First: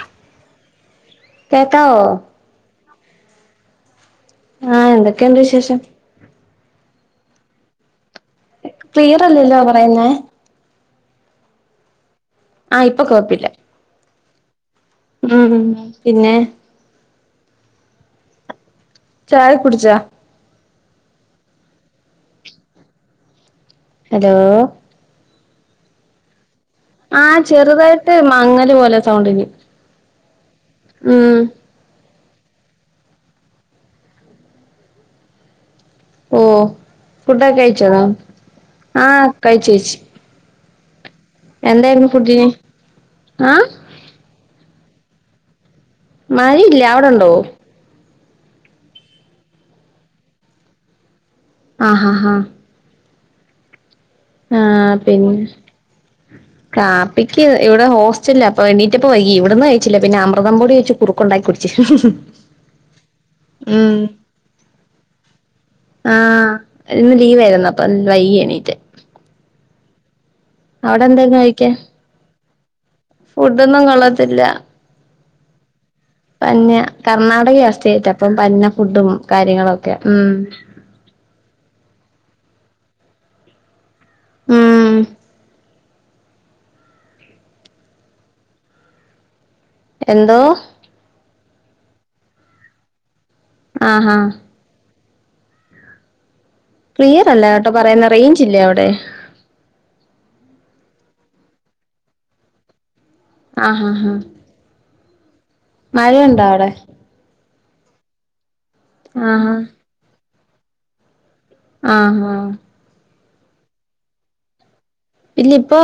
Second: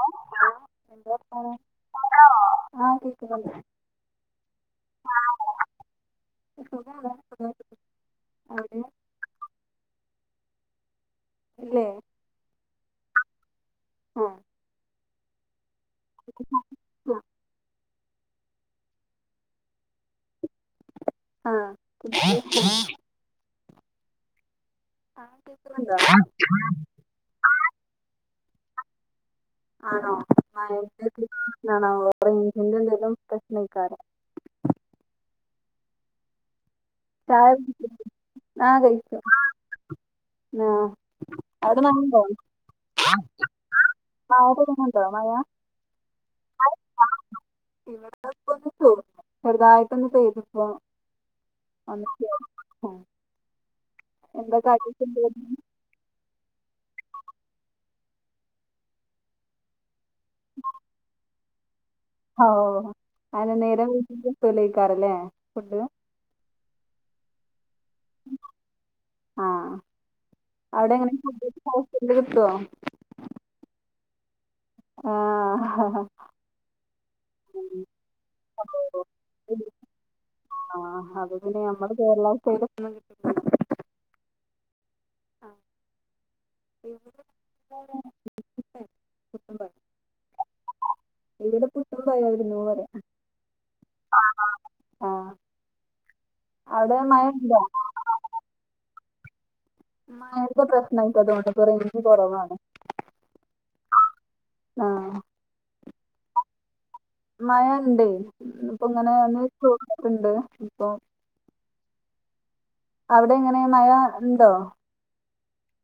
Hello hello എന്താ വർത്താനം കേക്കാവോ ആഹ്‌ കേക്ക്ന്ന്ണ്ട് ആഹ് എന്തെക്കെണ്ട് വിശേഷം സുഖാണ് [unintelligible] അവിടേ ക്ലിയറില്ലല്ലോ പറയുന്നേ ഇല്ലേ ആഹ് ഇപ്പൊ കൊയ്പ്പില്ല ഉം ഉം ഉം ചായക്കെ കുടിച്ചോ? ആഹ് ഹലോ ആഹ് കേക്കുന്നുണ്ടോ ആഹ് ചെറുതായിട്ട് മങ്ങല് പോലെ സൗണ്ടിന് ആണോ ഉം ആണോ റേഞ്ചിന്റെ എന്തെലും പ്രശ്നയ്ക്കാരം ഓഹ് ഫുഡ്‌ ചായ ഒക്കെ കുടിച്ചോ കഴിച്ചോ ആഹ് കഴിച്ചു ചേച്ചി ആഹ് അവിടെ ഫുഡിന് [unintelligible] ആഹ് ആവിടെ [unintelligible] മഴ മഴയില്ല അവിടെണ്ടോ ഇവട്ത്തെ ഇപ്പൊന്ന് ചോർന്ന് ചെറുതായിട്ടൊന്ന്‌ പെയ്തിപ്പോ ആഹ് ആഹ് ആഹ് [inaudible] എന്താ ആഹ് പിന്നെ കടി കാപ്പിക്ക് ഇവിടെ ഹോസ്റ്റല അപ്പൊ എണ്ണീറ്റപ്പം വൈകി ഇവിടന്ന് ചിലവിന് അമൃതം പൊടി വെച്ച് കുറുക്ക് ഉണ്ടാക്കി കുടിച്ച് ഹ ഹ ഹ ഔ നാല് നേരം കിട്ടൂലയ്ക്കാരല്ലേ ഫൂഡ്? ആഹ് ന്ന് ലീവായിരുന്നു അപ്പൊ വൈകിയ എണീറ്റെ. ആഹ് അവിടെ എങ്ങനെ എന്തായിരുന്നു കഴിക്കാൻ [inaudible] കിട്ടുവോ ഫുഡൊന്നും കൊള്ളത്തില്ല. ആഹ് ഹ ഹ ഹാ പന്ന കർണാടകയാ സ്റ്റേറ്റ് അപ്പം പന്ന ഫുഡും കാര്യങ്ങളൊക്കെയാ ഉം. ആ അത് പിന്നെ നമ്മളെ കേരള സ്റ്റയ്ലൊന്നും കിട്ടികൊല്ലണം ന്നില്ല ഊം [inaudible] എന്തോ? ഇവിടെ പുട്ടും പഴരുന്നു പറയ. ആഹാ ആഹ്. ക്ലിയർ അല്ലട്ടോ പറയുന്നെ റേഞ്ച് ഇല്ലേ അവിടെ ആഇപ്പോ പ്രശ്നയിക്ക തോന്ന്ണ്ട് ഇപ്പം റേഞ്ച് കുറവാണ്. ആഹ് ഹ് ഹ ആഹ്. മഴണ്ടോ അവടെ? മയണ്ട് പ്പങ്ങനെ ആഹാ തോർന്നിട്ട്ണ്ട് ഇപ്പൊ ആഹ് ഹ അവിടെങ്ങനെ മഴ ണ്ടോ? ഇല്ല ഇപ്പോ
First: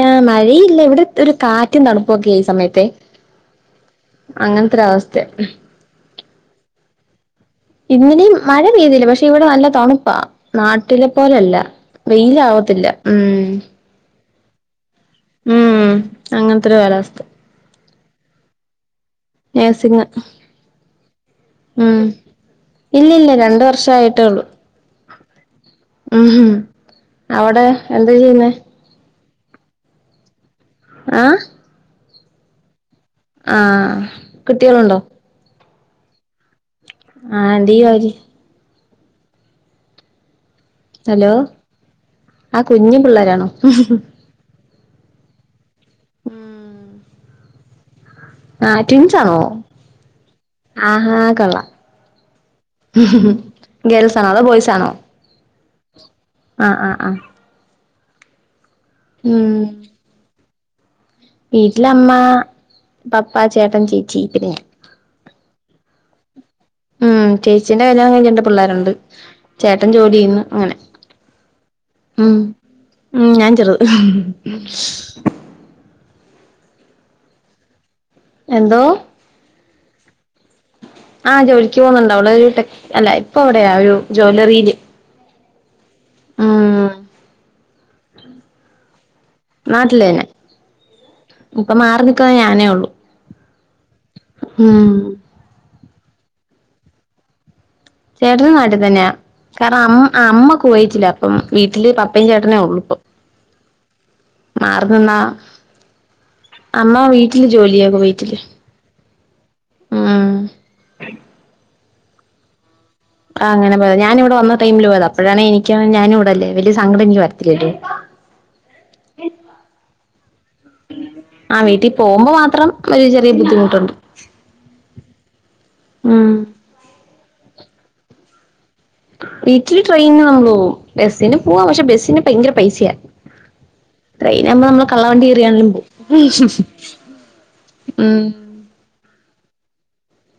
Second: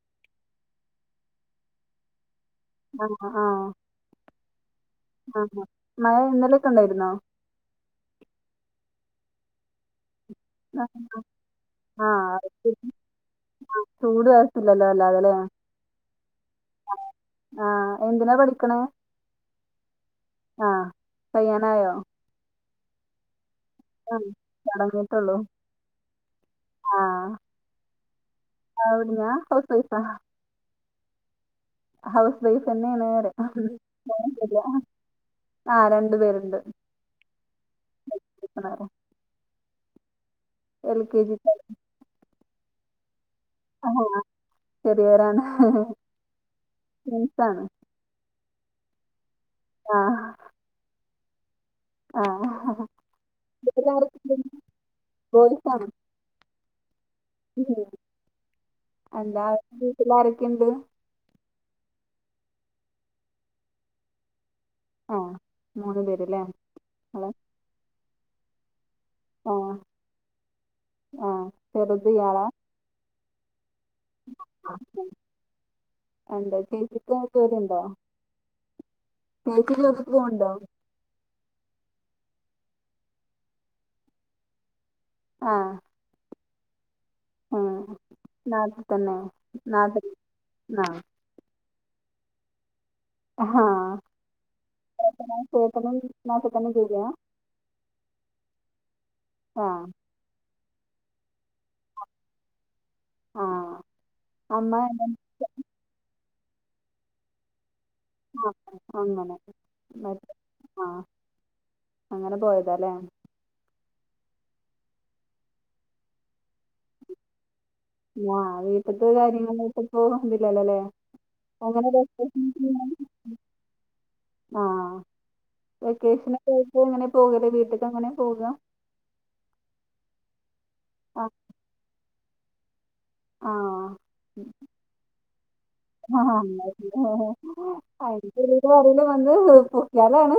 ഏഹ് മഴയില്ല ഇവിടെ ഒരു കാറ്റും തണുപ്പൊക്കെ ഈ സമയത്ത്. ആഹ് ആഹ് ഇപ്പേയ് അങ്ങൻത്തൊരു അവസ്ഥ. ആഹ് മഴ ന്നലെക്കെ ണ്ടായിരുന്നോ? ഇന്നലേം മഴ പെയ്തിയില്ല പക്ഷെ ഇവിടെ നല്ല തണുപ്പാ. നാട്ടിലെ പോലല്ല ആഹ് വെയിലാവത്തില്ല ഉം. ചൂട് [unintelligible] വല്ലാതെല്ലേ ഉം അങ്ങനത്തെ ഒരു കാലാവസ്ഥ ആഹ് എന്തിനാ പഠിക്കണ? നഴ്സിംഗ് കയ്യാനായോ ഉം ഇല്ലില്ല രണ്ട് വർ ആഹ് ഷായിട്ടൊള്ളൂ തൊടങ്ങിട്ടുള്ളൂ അവിടെ എന്താ ചെയ്യുന്നേ? അവ്ട്ന്നാ ഹൗസ് വൈഫ. ആഹ് ഹൗസ് വൈഫ് തന്നെയാണ് ആഹ് ന്നറേ കുട്ടികളുണ്ടോ ആ രണ്ടു പേരുണ്ട്. [unintelligible] വരി ആഹ് കെ ഹലോ ജി ആ കുഞ്ഞി പിള്ളേരാണോ? അ ആ ചെറ്യേതാണ്. ഉം ട്വിൻസാണ്. ആഹ് ട്വിൻസാണോ? ആഹ് ആഹാ കൊള്ളാം. ആഹ് ഹ് ഹ് ഹ്മ് ഗേൾസാണോ വീട്ടിലാരൊക്കെയുണ്ട് അതോ ബോയ്സാണോ? ആ ആ ആ ഉം എന്താ [unintelligible] വീട്ട്ലാരൊക്കെണ്ട് വീട്ടിലമ്മാ പപ്പൻ ചേട്ടൻ ചേച്ചീ പിന്നെ ഞാൻ. ആഹ് മൂന്ന് പേര്ലേ ങ്ങൾ ച്ചിന്റെ കല്ല്യാണംകഴ്ഞ്ഞ് രണ്ട് പിള്ളേരുണ്ട്. ചേട്ടൻ ജോല്യയ്യ്ന്ന് അങ്ങനെ ആഹ് ചെറുത് ഉം. ഇയാളാ ഉം ഞാൻ ചെറ്ത് അൻ്റെ ചേച്ചിക്ക് [unintelligible] ണ്ടോ എന്തോ ചേച്ചിൻ്റെ വീട്ട്ക്ക് പോവ്ണ്ടോ ആഹ് ജോലിക്ക് പോക്ന്ന്ണ്ട് അവളൊര് ടെക് അല്ല ഇപ്പവിടെയാ ഒരു ജ്വല്ലറീൽ ആഹ് ആഹ് ആഹ് നാട്ട് തന്നെ നാട്ട് ആ ഇപ്പം മാറി നിക്ക്ണത് ഞാനേ ഒള്ളൂ ആഹ് ചേട്ടനോ ചേട്ടനും നാട്ട്ത്തന്നെ ജോലിയാ ചേട്ടനും നാട്ടീതെന്നെയാ ആഹ് കാരണം അ അമ്മ കുവയ്ത്തിലാപ്പം വീട്ടില് പപ്പയും ചേട്ടനേ ഒള്ളൂ ഇപ്പം ആഹ് അമ്മ മാർ എങ്ങനെ- നിന്നാ അമ്മ വീട്ടിൽ ജോലിയാ കുവൈ ആഹ് അങ്ങനെ മ ഉം ആ അങ്ങനെ പോയതാലേ ആ അങ്ങനെ പോയ ഞാനിവ്ടെവന്ന ടൈമില് പോയതാ അപ്പോഴാണേ എനിക്ക് ഞാനുംവ്ടല്ലേ വല്ല്യൊരു സങ്കടെനിക്ക് വര്ത്തില്ലല്ലോ ആഹ് വീട്ട്ത്തെ കാര്യങ്ങളായ്ട്ട്പ്പോ ഇത് ല്ലല്ലൊലേ ആ അങ്ങനെ വീട്ടിൽ [inaudible] പോകുമ്പോ മാത്രം ഒരു ചെറിയ ബുദ്ധിമുട്ടുണ്ട് ആഹ് ഉം വെക്കേഷനെക്കായ്ട്ട് ങ്ങനെ പോകൽ വീട്ടിക്കങ്ങനെ പോകാ വീട്ടിൽ ട്രെയ്ന് നമ്മൾ പോവും ആഹ് ബസ്സിന് പോവാ പക്ഷെ ബെസ്സിന് ഭയ്ങ്കര പൈസെയാ ആഹ് കയറിയാണെങ്കിലും ആഹ് പോവും അങ്ങന്ല്ലേ [inaudible] ഉം ആരേലും വന്ന് പൊക്ക്യാലാണ്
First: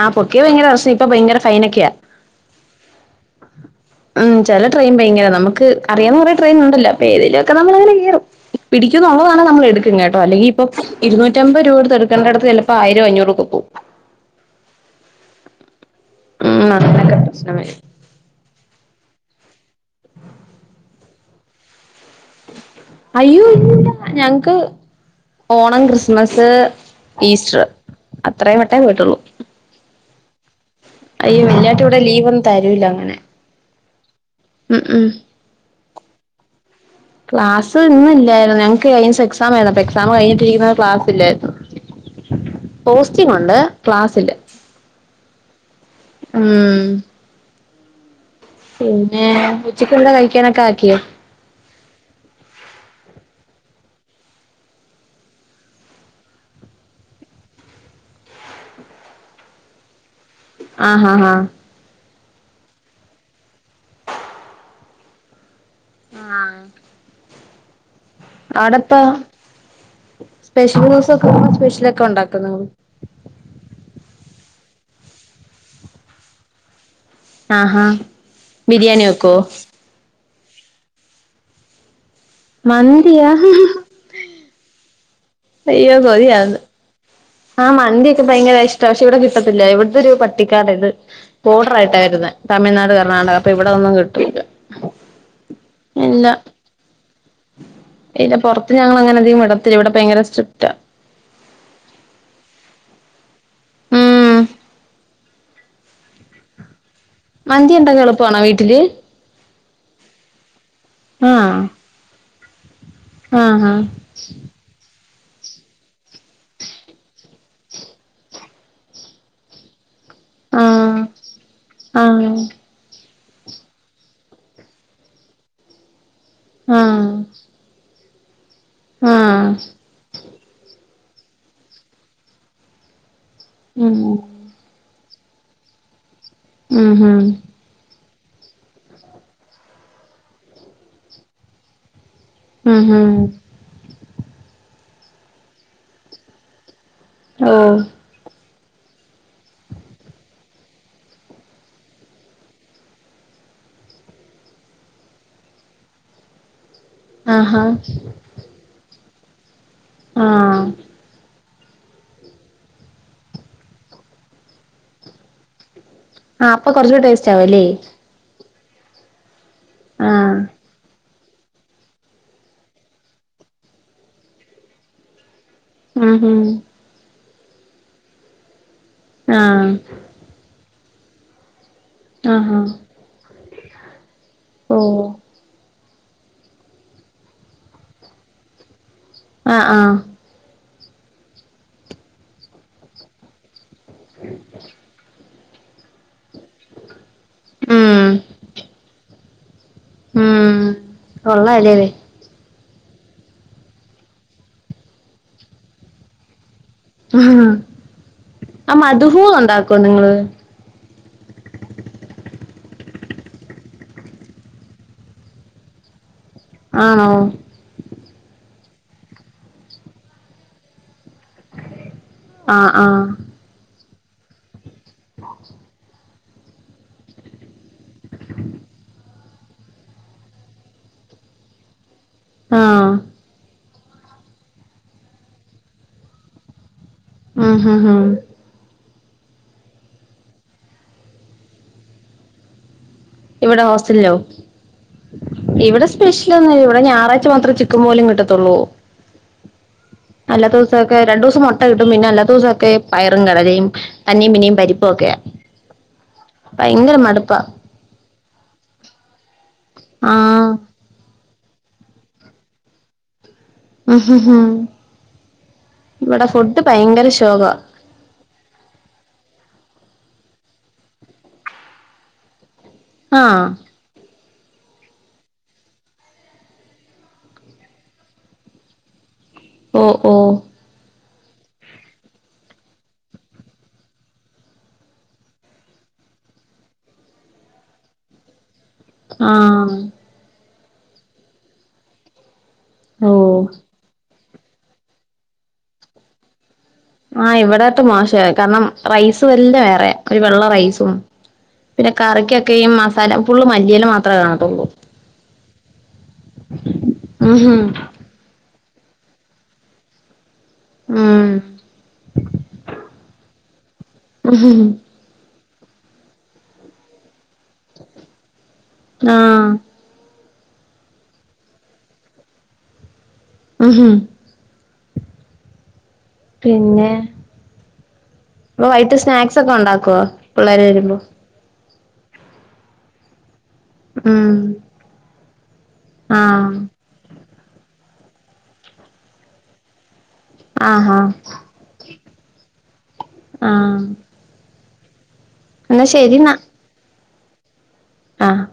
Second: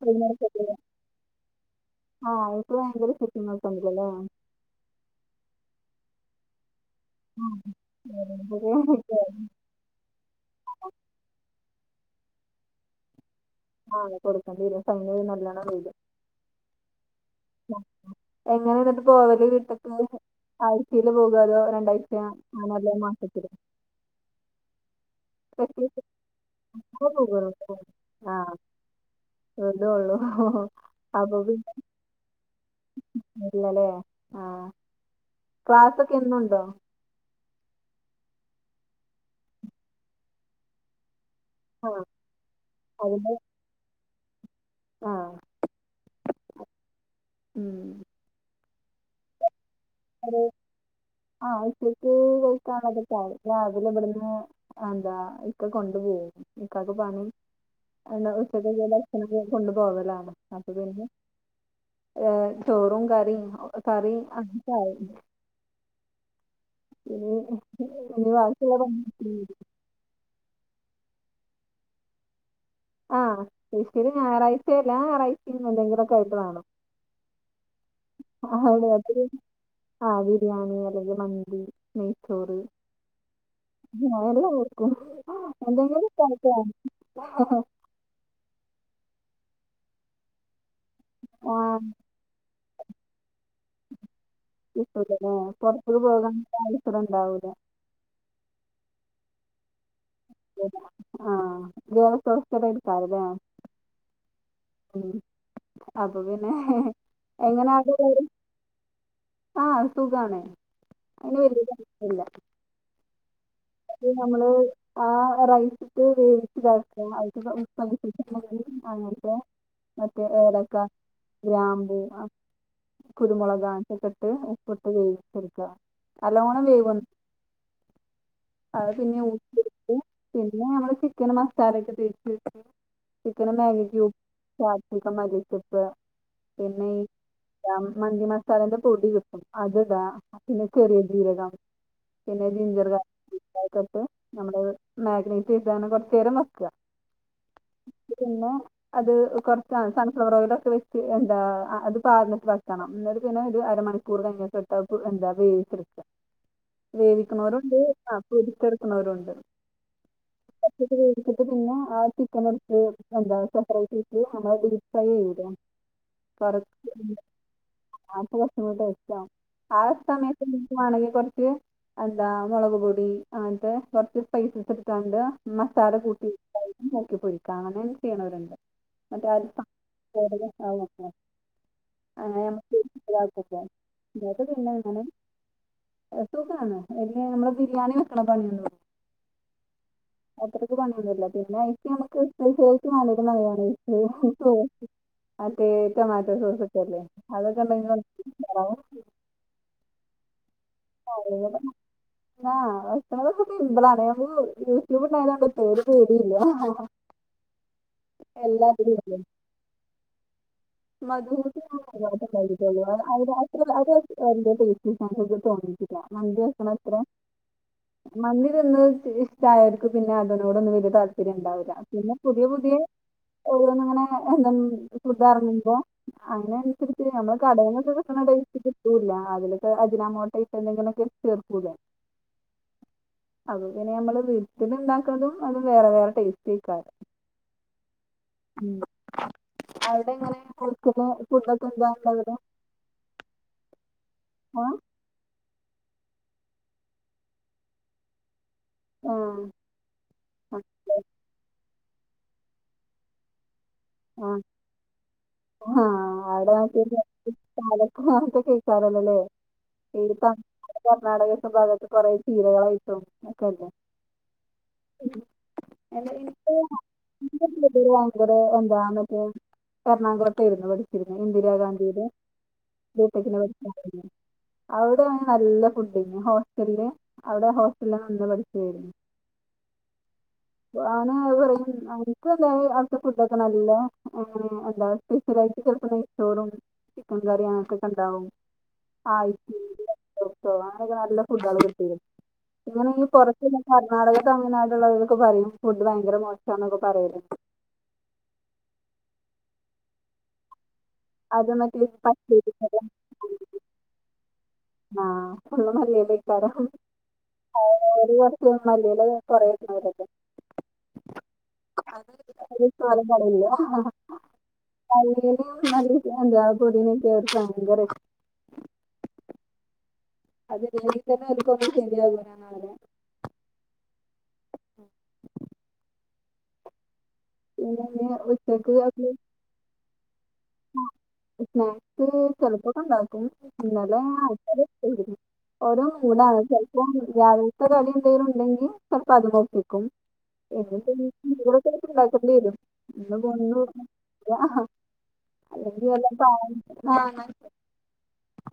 ആഹ് പൊട്യാ ഭയ്ങ്കര പ്രശനം ഇപ്പം ഭയ്ങ്കര ഫൈനൊക്കെയാ ആഹ് ഇപ്പം ഭയ്ങ്കര ചെക്കിങ്ങൊക്കെണ്ട്ലേ ഉം ചെല ട്രെയിൻ ഭയ്ങ്കരതാ നമക്ക് അറിയാവ്ന്ന കൊറേ ട്രെയിൻണ്ടല്ലോ പ്പേതേലൊക്കെ നമ്മള്ങ്ങനെ കേറും പിടിക്കുംന്നുന്നള്ളതാണേ നമ്മളെടുക്കു പിന്നേട്ടോ അല്ലങ്കിപ്പൊ ഇരുന്നൂറ്റമ്പത് രൂപൊട്ത്ത് ട്ക്കണ്ടോട്ത്ത് ചെൽപ്പോ ആയിരോ അഞ്ഞൂറൊക്കെ പോവും ആഹ് കൊടുക്കെണ്ട്യെരും ഫൈൻ നല്ലോണം വെരും ഉം അത്രെക്കെ പ്രശ്നങ്ങൾ എങ്ങനെന്നട്ട് പോവൽ ട്ട്ക്ക് ആഴ്ച്ചേൽ പോകലോ രണ്ടായ് അയ്യോ ല്ലാ ഞങ്ങക്ക് ഓണം വെക്കേഷനിലേ ക്രിസ്മെസ് പോകുള്ളൂ ഈസ്റ്റർ അത്രേ വെട്ടേ പോയ്ട്ടൊള്ളൂ ലൊള്ളൂ ഹ് ഹ് അയ്യോ വെല്ലാട്ട് വടെ ലീവൊന്നും തെരൂലങ്ങനെ ഇല്ലലേ മ് മ് എന്നുണ്ടോ ക്ലാസ് ഇന്ന്ല്ലാര്ന്നു ഞങ്ങക്ക് കഴ്നേസം എക്സാമേര്ന്നപ്പം എക്സാംകഴ്ഞ്ഞ്ട്ടിര്ക്ക്ന്ന ക്ലാസില്ലേര്ന്നു ആ ഇല്ലായിരുന്നു പോസ്റ്റിങ്ങുണ്ട് ക്ലാസ്സില ആഹ് ഉം ഉം പിന്നെ ഉച്ചക്ക് ന്താ കഴിക്കാനൊക്കെ ആക്കിയോ ആഹ് ഉച്ചയക്ക് കഴിക്കാനായി രാവിലെ വെട്ന്ന് എന്താ ഇക്ക കൊണ്ടു പോയി ഇക്കാക്ക് പണി ഉച്ചയ്ക്ക് കൊണ്ടു പോകലാണ് അപ്പ പിന്നെ ആഹ് ആഹ് ആഹ് ഏ ചോറും കറിം കറിം ആഹ് ഊഹ് ആ ടെപ്പോ സ്പെഷ്യല് ദിവസൊക്കെ സ്പെഷ്യലോ ക്കെ ഒണ്ടാക്കുന്ന ആഹ് സ്പെഷല് ഞായറാഴ്ച യല്ലാ ഞാറാഴ്ച്ചിം എന്തെങ്കിലും ഒക്കെ ആയിട്ട് വാണം ആഹാ ബിരിയാണി വെക്കോ ആഹ് ബിരിയാണി അല്ലെങ്കി മന്തി നെയ്--‌ മന്തിയാ [unintelligible] ആഹ് മന്തിയൊക്കെ ഭയങ്കര ഇഷ്ടാ പക്ഷെ ഇവിടെ കിട്ടത്തില്ല ഇവിട്തൊരു പട്ടിക്കാട്ത് ആഹ് ബോഡറായിട്ടാ വരുന്നെ തമിഴ്നാട് കർണാടക അപ്പ ഇവിടെന്നും കിട്ടുല്ല സ്കൂളിൽ പൊവാൻ [unintelligible] ഉണ്ടാഹൂല ഇല്ല പൊറത്ത് ഞങ്ങള ങ്ങനെ അധികം വിടത്തില്ല ഇവെടെ ഭയങ്കര സ്ട്രിക്റ്റാ ആഹ് [unintelligible] കാരലേ ഉം ഉം അപ്പ പിന്നെ എങ്ങനെ മന്തി അത് ണ്ടാക്കാൻ എളുപ്പാണോ വീട്ടില് ആഹ് സുഖാണ് അയ്ന് ആഹ് [unintelligible] ആഹ് ഹാ ത് നമ്മള് ആഹ് റൈ [unintelligible] [unintelligible] മറ്റേ ഏലക്ക ആഹ് ഗ്രാമ്പു ആഹ് കുരുമുളക് അങേൻതൊക്കെ ട്ട് ഉപ്പിട്ട് വേവിച്ചെട്ക്ക നല്ലോണം വേ ആഹ് അത് പിന്നെ ആഹ് ഊറ്റിട്ക്കും പിന്നെ നമ്മള് ചിക്കന് മസാലെ ക്കെ തേയ്ച്ച് ചിക്കനും മാഗി ഉം ക്യൂബ് ചാർത്തിക്ക മല്ലിച്ചപ്പ് പിന്നെ ഉം ഉം ഈ മന്തി മസാലേന്റെ പൊടി കിട്ടും അത്ടാ പിന്നെ ചെറിയ ജീരകം പിന്നെ ഉം ജിഞ്ചർ ഉം ഗാർലിക്ക് [unintelligible] നമ്മള് മാഗ്നേറ്റ് ചെയ്താണ്ട് കൊറ്ചെരം വയ്ക്ക ആഹ് പിന്നെ അത് കൊറ്ച്ചാണ് സൺഫ്ലവറോയിലോക്കെ വെച്ച് എന്താ അത് പാർന്നിട്ട് വയ്ക്കണം ന്ന്ട്ട് പിന്നെ ഒര് അരമണി ക്കൂർ കഴിഞ്ഞിട്ട് [unintelligible] എൻത വേവിച്ചെട്ക്ക ആഹാ വേവിക്കുന്നൊരുണ്ട് ആഹ് പൊരിച്ചേട്ക്കുന്നൊരുണ്ട് ആഹ് പിന്നെ ആ ചിക്കനെട്ത്ത് എന്താ സപ്രെയ്റ്റ്ട്ട് നമ്മളെ [unintelligible] ആ അപ്പൊ കൊറച്ചൂടെ [unintelligible] ടേസ്റ്റ് ആവുല്ലേ ആഹ് സമയത്ത് മാണങ്കി കൊറ്ച്ച് എന്താ മുളക് പൊ പി [unintelligible] കൊറ്ച്ച് പൈസസ് ട്ടാണ്ട് മസാല ഉം കൂട്ടി ഉം നോക്കി പൊരിക്കാം അങ്ങനെ ചെയ്യ്ണവര്ണ്ട് ആഹ് [unintelligible] അങ്ങെനെ ആഹ് ആഹ് നമ്മക്ക് [unintelligible] ന്നട്ട് ഓ പിന്നെങ്ങനെ എത്തുക്കാണ് [unintelligible] [unintelligible] നമ്മള് ബിരിയാണി വെക്ണ പണിയൊന്നുല്ല ആഹ് ആഹ് അത്രയ്ക്ക് പണിയൊന്നുല്ല പിന്നെഅയിക്ക് ഞമ്മക്ക് [unintelligible] [unintelligible] മറ്റെ റ്റൊമാറ്റോ സോസ് ല്ലേ അതൊക്കെ ണ്ടെങ്കിലും ഉം [unintelligible] ഉം ആതെ കൊള്ളാല്ലേ ആഹ് ഭക്ഷണൊക്കെ സിമ്പിള ആണ് ഞ യൂട്യൂബ് ഉണ്ടായതൊണ്ടിപ്പൊ ഒരു പേടിയില്ല ആ എല്ലാത്തിലും മധഹൂ ഉണ്ടാക്കും ഇങ്ങള് മധ്ഹൂത്ത് അയിനായിട്ട്ള്ളെ [unintelligible] [unintelligible] മന്തി വെക്ക്ണത്ര ആണോ മന്ദി തിന്ന് ഇഷ്ടായവർക്ക് പിന്നെ അതിനോടൊന്നും വലിയ താല്പര്യം ഉണ്ടാവില്ല പിന്നെ പുതിയ ആഹ് പുതിയ ആഹ് ഓരോന്ന് ഇങ്ങനെ എന്ത ഫു അതിന അനുസരിച്ച് നമ്മള് കടലൊക്കെ ക കിട്ട്ണടേസ്റ്റൊന്നും കിട്ടുല്ല അതിലൊക്കെ അജിനാമോട്ട ഇട്ട് എന്തെങ്കിലൊക്കെ ചേർക്കൂലേ ആഹ് അത് ഇങ്ങനെ നമ്മള് വീട്ടിൽ ഉണ്ടാക്കുന്നതും അതും വേറെ വേറെ ടേസ്റ്റക്കാരം ഉം ഹു ഹ് ഉം അവിടെ എങ്ങനെയ കൊടുക്ക ഫുഡൊക്കെ എന്താണ്ടര് ഇവിടെ ഹോസ്റ്റലിലോ ഇവിടെ സ്പെഷ്യൽന്ന ഇവിടെ ഞായറാഴ്ച മാത്രേ ചിക്കൻ പോലും കിട്ടത്തുള്ളൂ ഓഹ് അല്ലാ ദിവസൊക്കെ രണ്ടു ദിവസം മുട്ട കിട്ടും പിന്നെ അല്ലാ ദിവസംക്കെ പയറും കടലയും ആ തന്നിയും പിന്നെയും പരിപ്പൊക്കെയ ഭയങ്കര മടുപ്പാ പാലക്കത്തെ കേൾക്കാറല്ലല്ലേ ഈ ആഹ് കർണാടക ഭാഗ കുറെ ചീരകളായിട്ടും ഒക്കെല്ലേ ഉം ഹു ഹ് അല്ല ഇവിടെ ഫുഡ് ഭയങ്കര ശോകവ ഇവരെ എന്താ മറ്റേ ഒ കട്ടയിരുന്നു പഠിച്ചിരുന്നു ഇന്ദിരാഗാന്ധിയുടെ ബൂത്തക്കിന ആഹ് പഠിച്ചയിരുന്നു അവിടെ നല്ല ഫുഡ് ആയിന്നു ഹോസ്റ്റലില് അവിടെ ഹോസ്റ്റല നന്ന പഠിച്ചായിരുന്നു ഓ ഓ ഞാന അത് പറയും എനക്ക്ത അടുത്തെ ഫുഡക്കണല്ല എ സ്പെഷ്യലായിട്ട് ചെപ്പോ നെയ്ച്ചോറും ചിക്കൻ കറിയും അങ്ങനത്തെക്കൊക്കെ ഉണ്ടാവും ആഹ് [inaudible] അങ്ങനെയക്കെ നല്ല ഫുഡള് കിട്ടരും ഇങ്ങനെ ഒക്കെ ഓ പുറത്ത് കർണാടക തമിഴ്നാടുള്ളവരൊക്കെ പറഞ്ഞു ഫുഡ് പയങ്കര മോശ ഷന്നോക്കെ പറ ആഹ് ഇവിടായിട്ട് മോശമായി കാരണം റൈസ് വല്ല വേറെ ഒരു വെള്ള റൈസും അത് മറ്റേ പിന്നെ പച്ചരി കറിക്കൊക്കെ ഈ മസാല ഫുള്ള് മല്ലിയല്ല മാത്രമേ കാണത്തുള്ളൂ ആഹ് ഫുള്ള് മല്ലിയേല ഇട്ട [inaudible] ഉംഹും മല്ലിയില കൊറയുന്നവരക്കെ ഉം അത് സലടില്ല ഉംഹും [inaudible] മല്ലിയിലയും നല്ല എന്താ പുതിനയും അവർക്ക് ഭയങ്കര ഇഷ് ആഹ് അതല്ല ഇതി തന്നെ ഉർക്കൊപ ശരിയാകോനെ എന്ന പറഞ്ഞെ ഉം ഹു ഉം പിന്നെ പിന്നെ ഇനി ഇപ്പ ഉച്ചയ്ക്ക് വൈകട്ട് സ്നാക്സ് ഒക്കെ ഉണ്ടാക്കുവോ പിള്ളേര് വരുമ്പോ സ്നാക്സ് ചെലപ്പോക്കെണ്ടാക്കും ഇന്നാലെ ഉം ആൾക്കാര് ഒരു മൂടാണ് ആഹ് ചെലപ്പോ രാവിലത്തെ കടി എന്തെങ്കിലും ഉണ്ടെങ്കിൽ ചെപ്പോ അത് നോക്കിക്കും ആഹാ എടെ ഉണ്ടാക്കണ്ട വരും ഇന്ന് പോന്നു ആഹ് ആഹ അല്ലെങ്കി എന്നാ വെല്ല പാ ശരിന്നാ [inaudible] ആണ് ആഹ്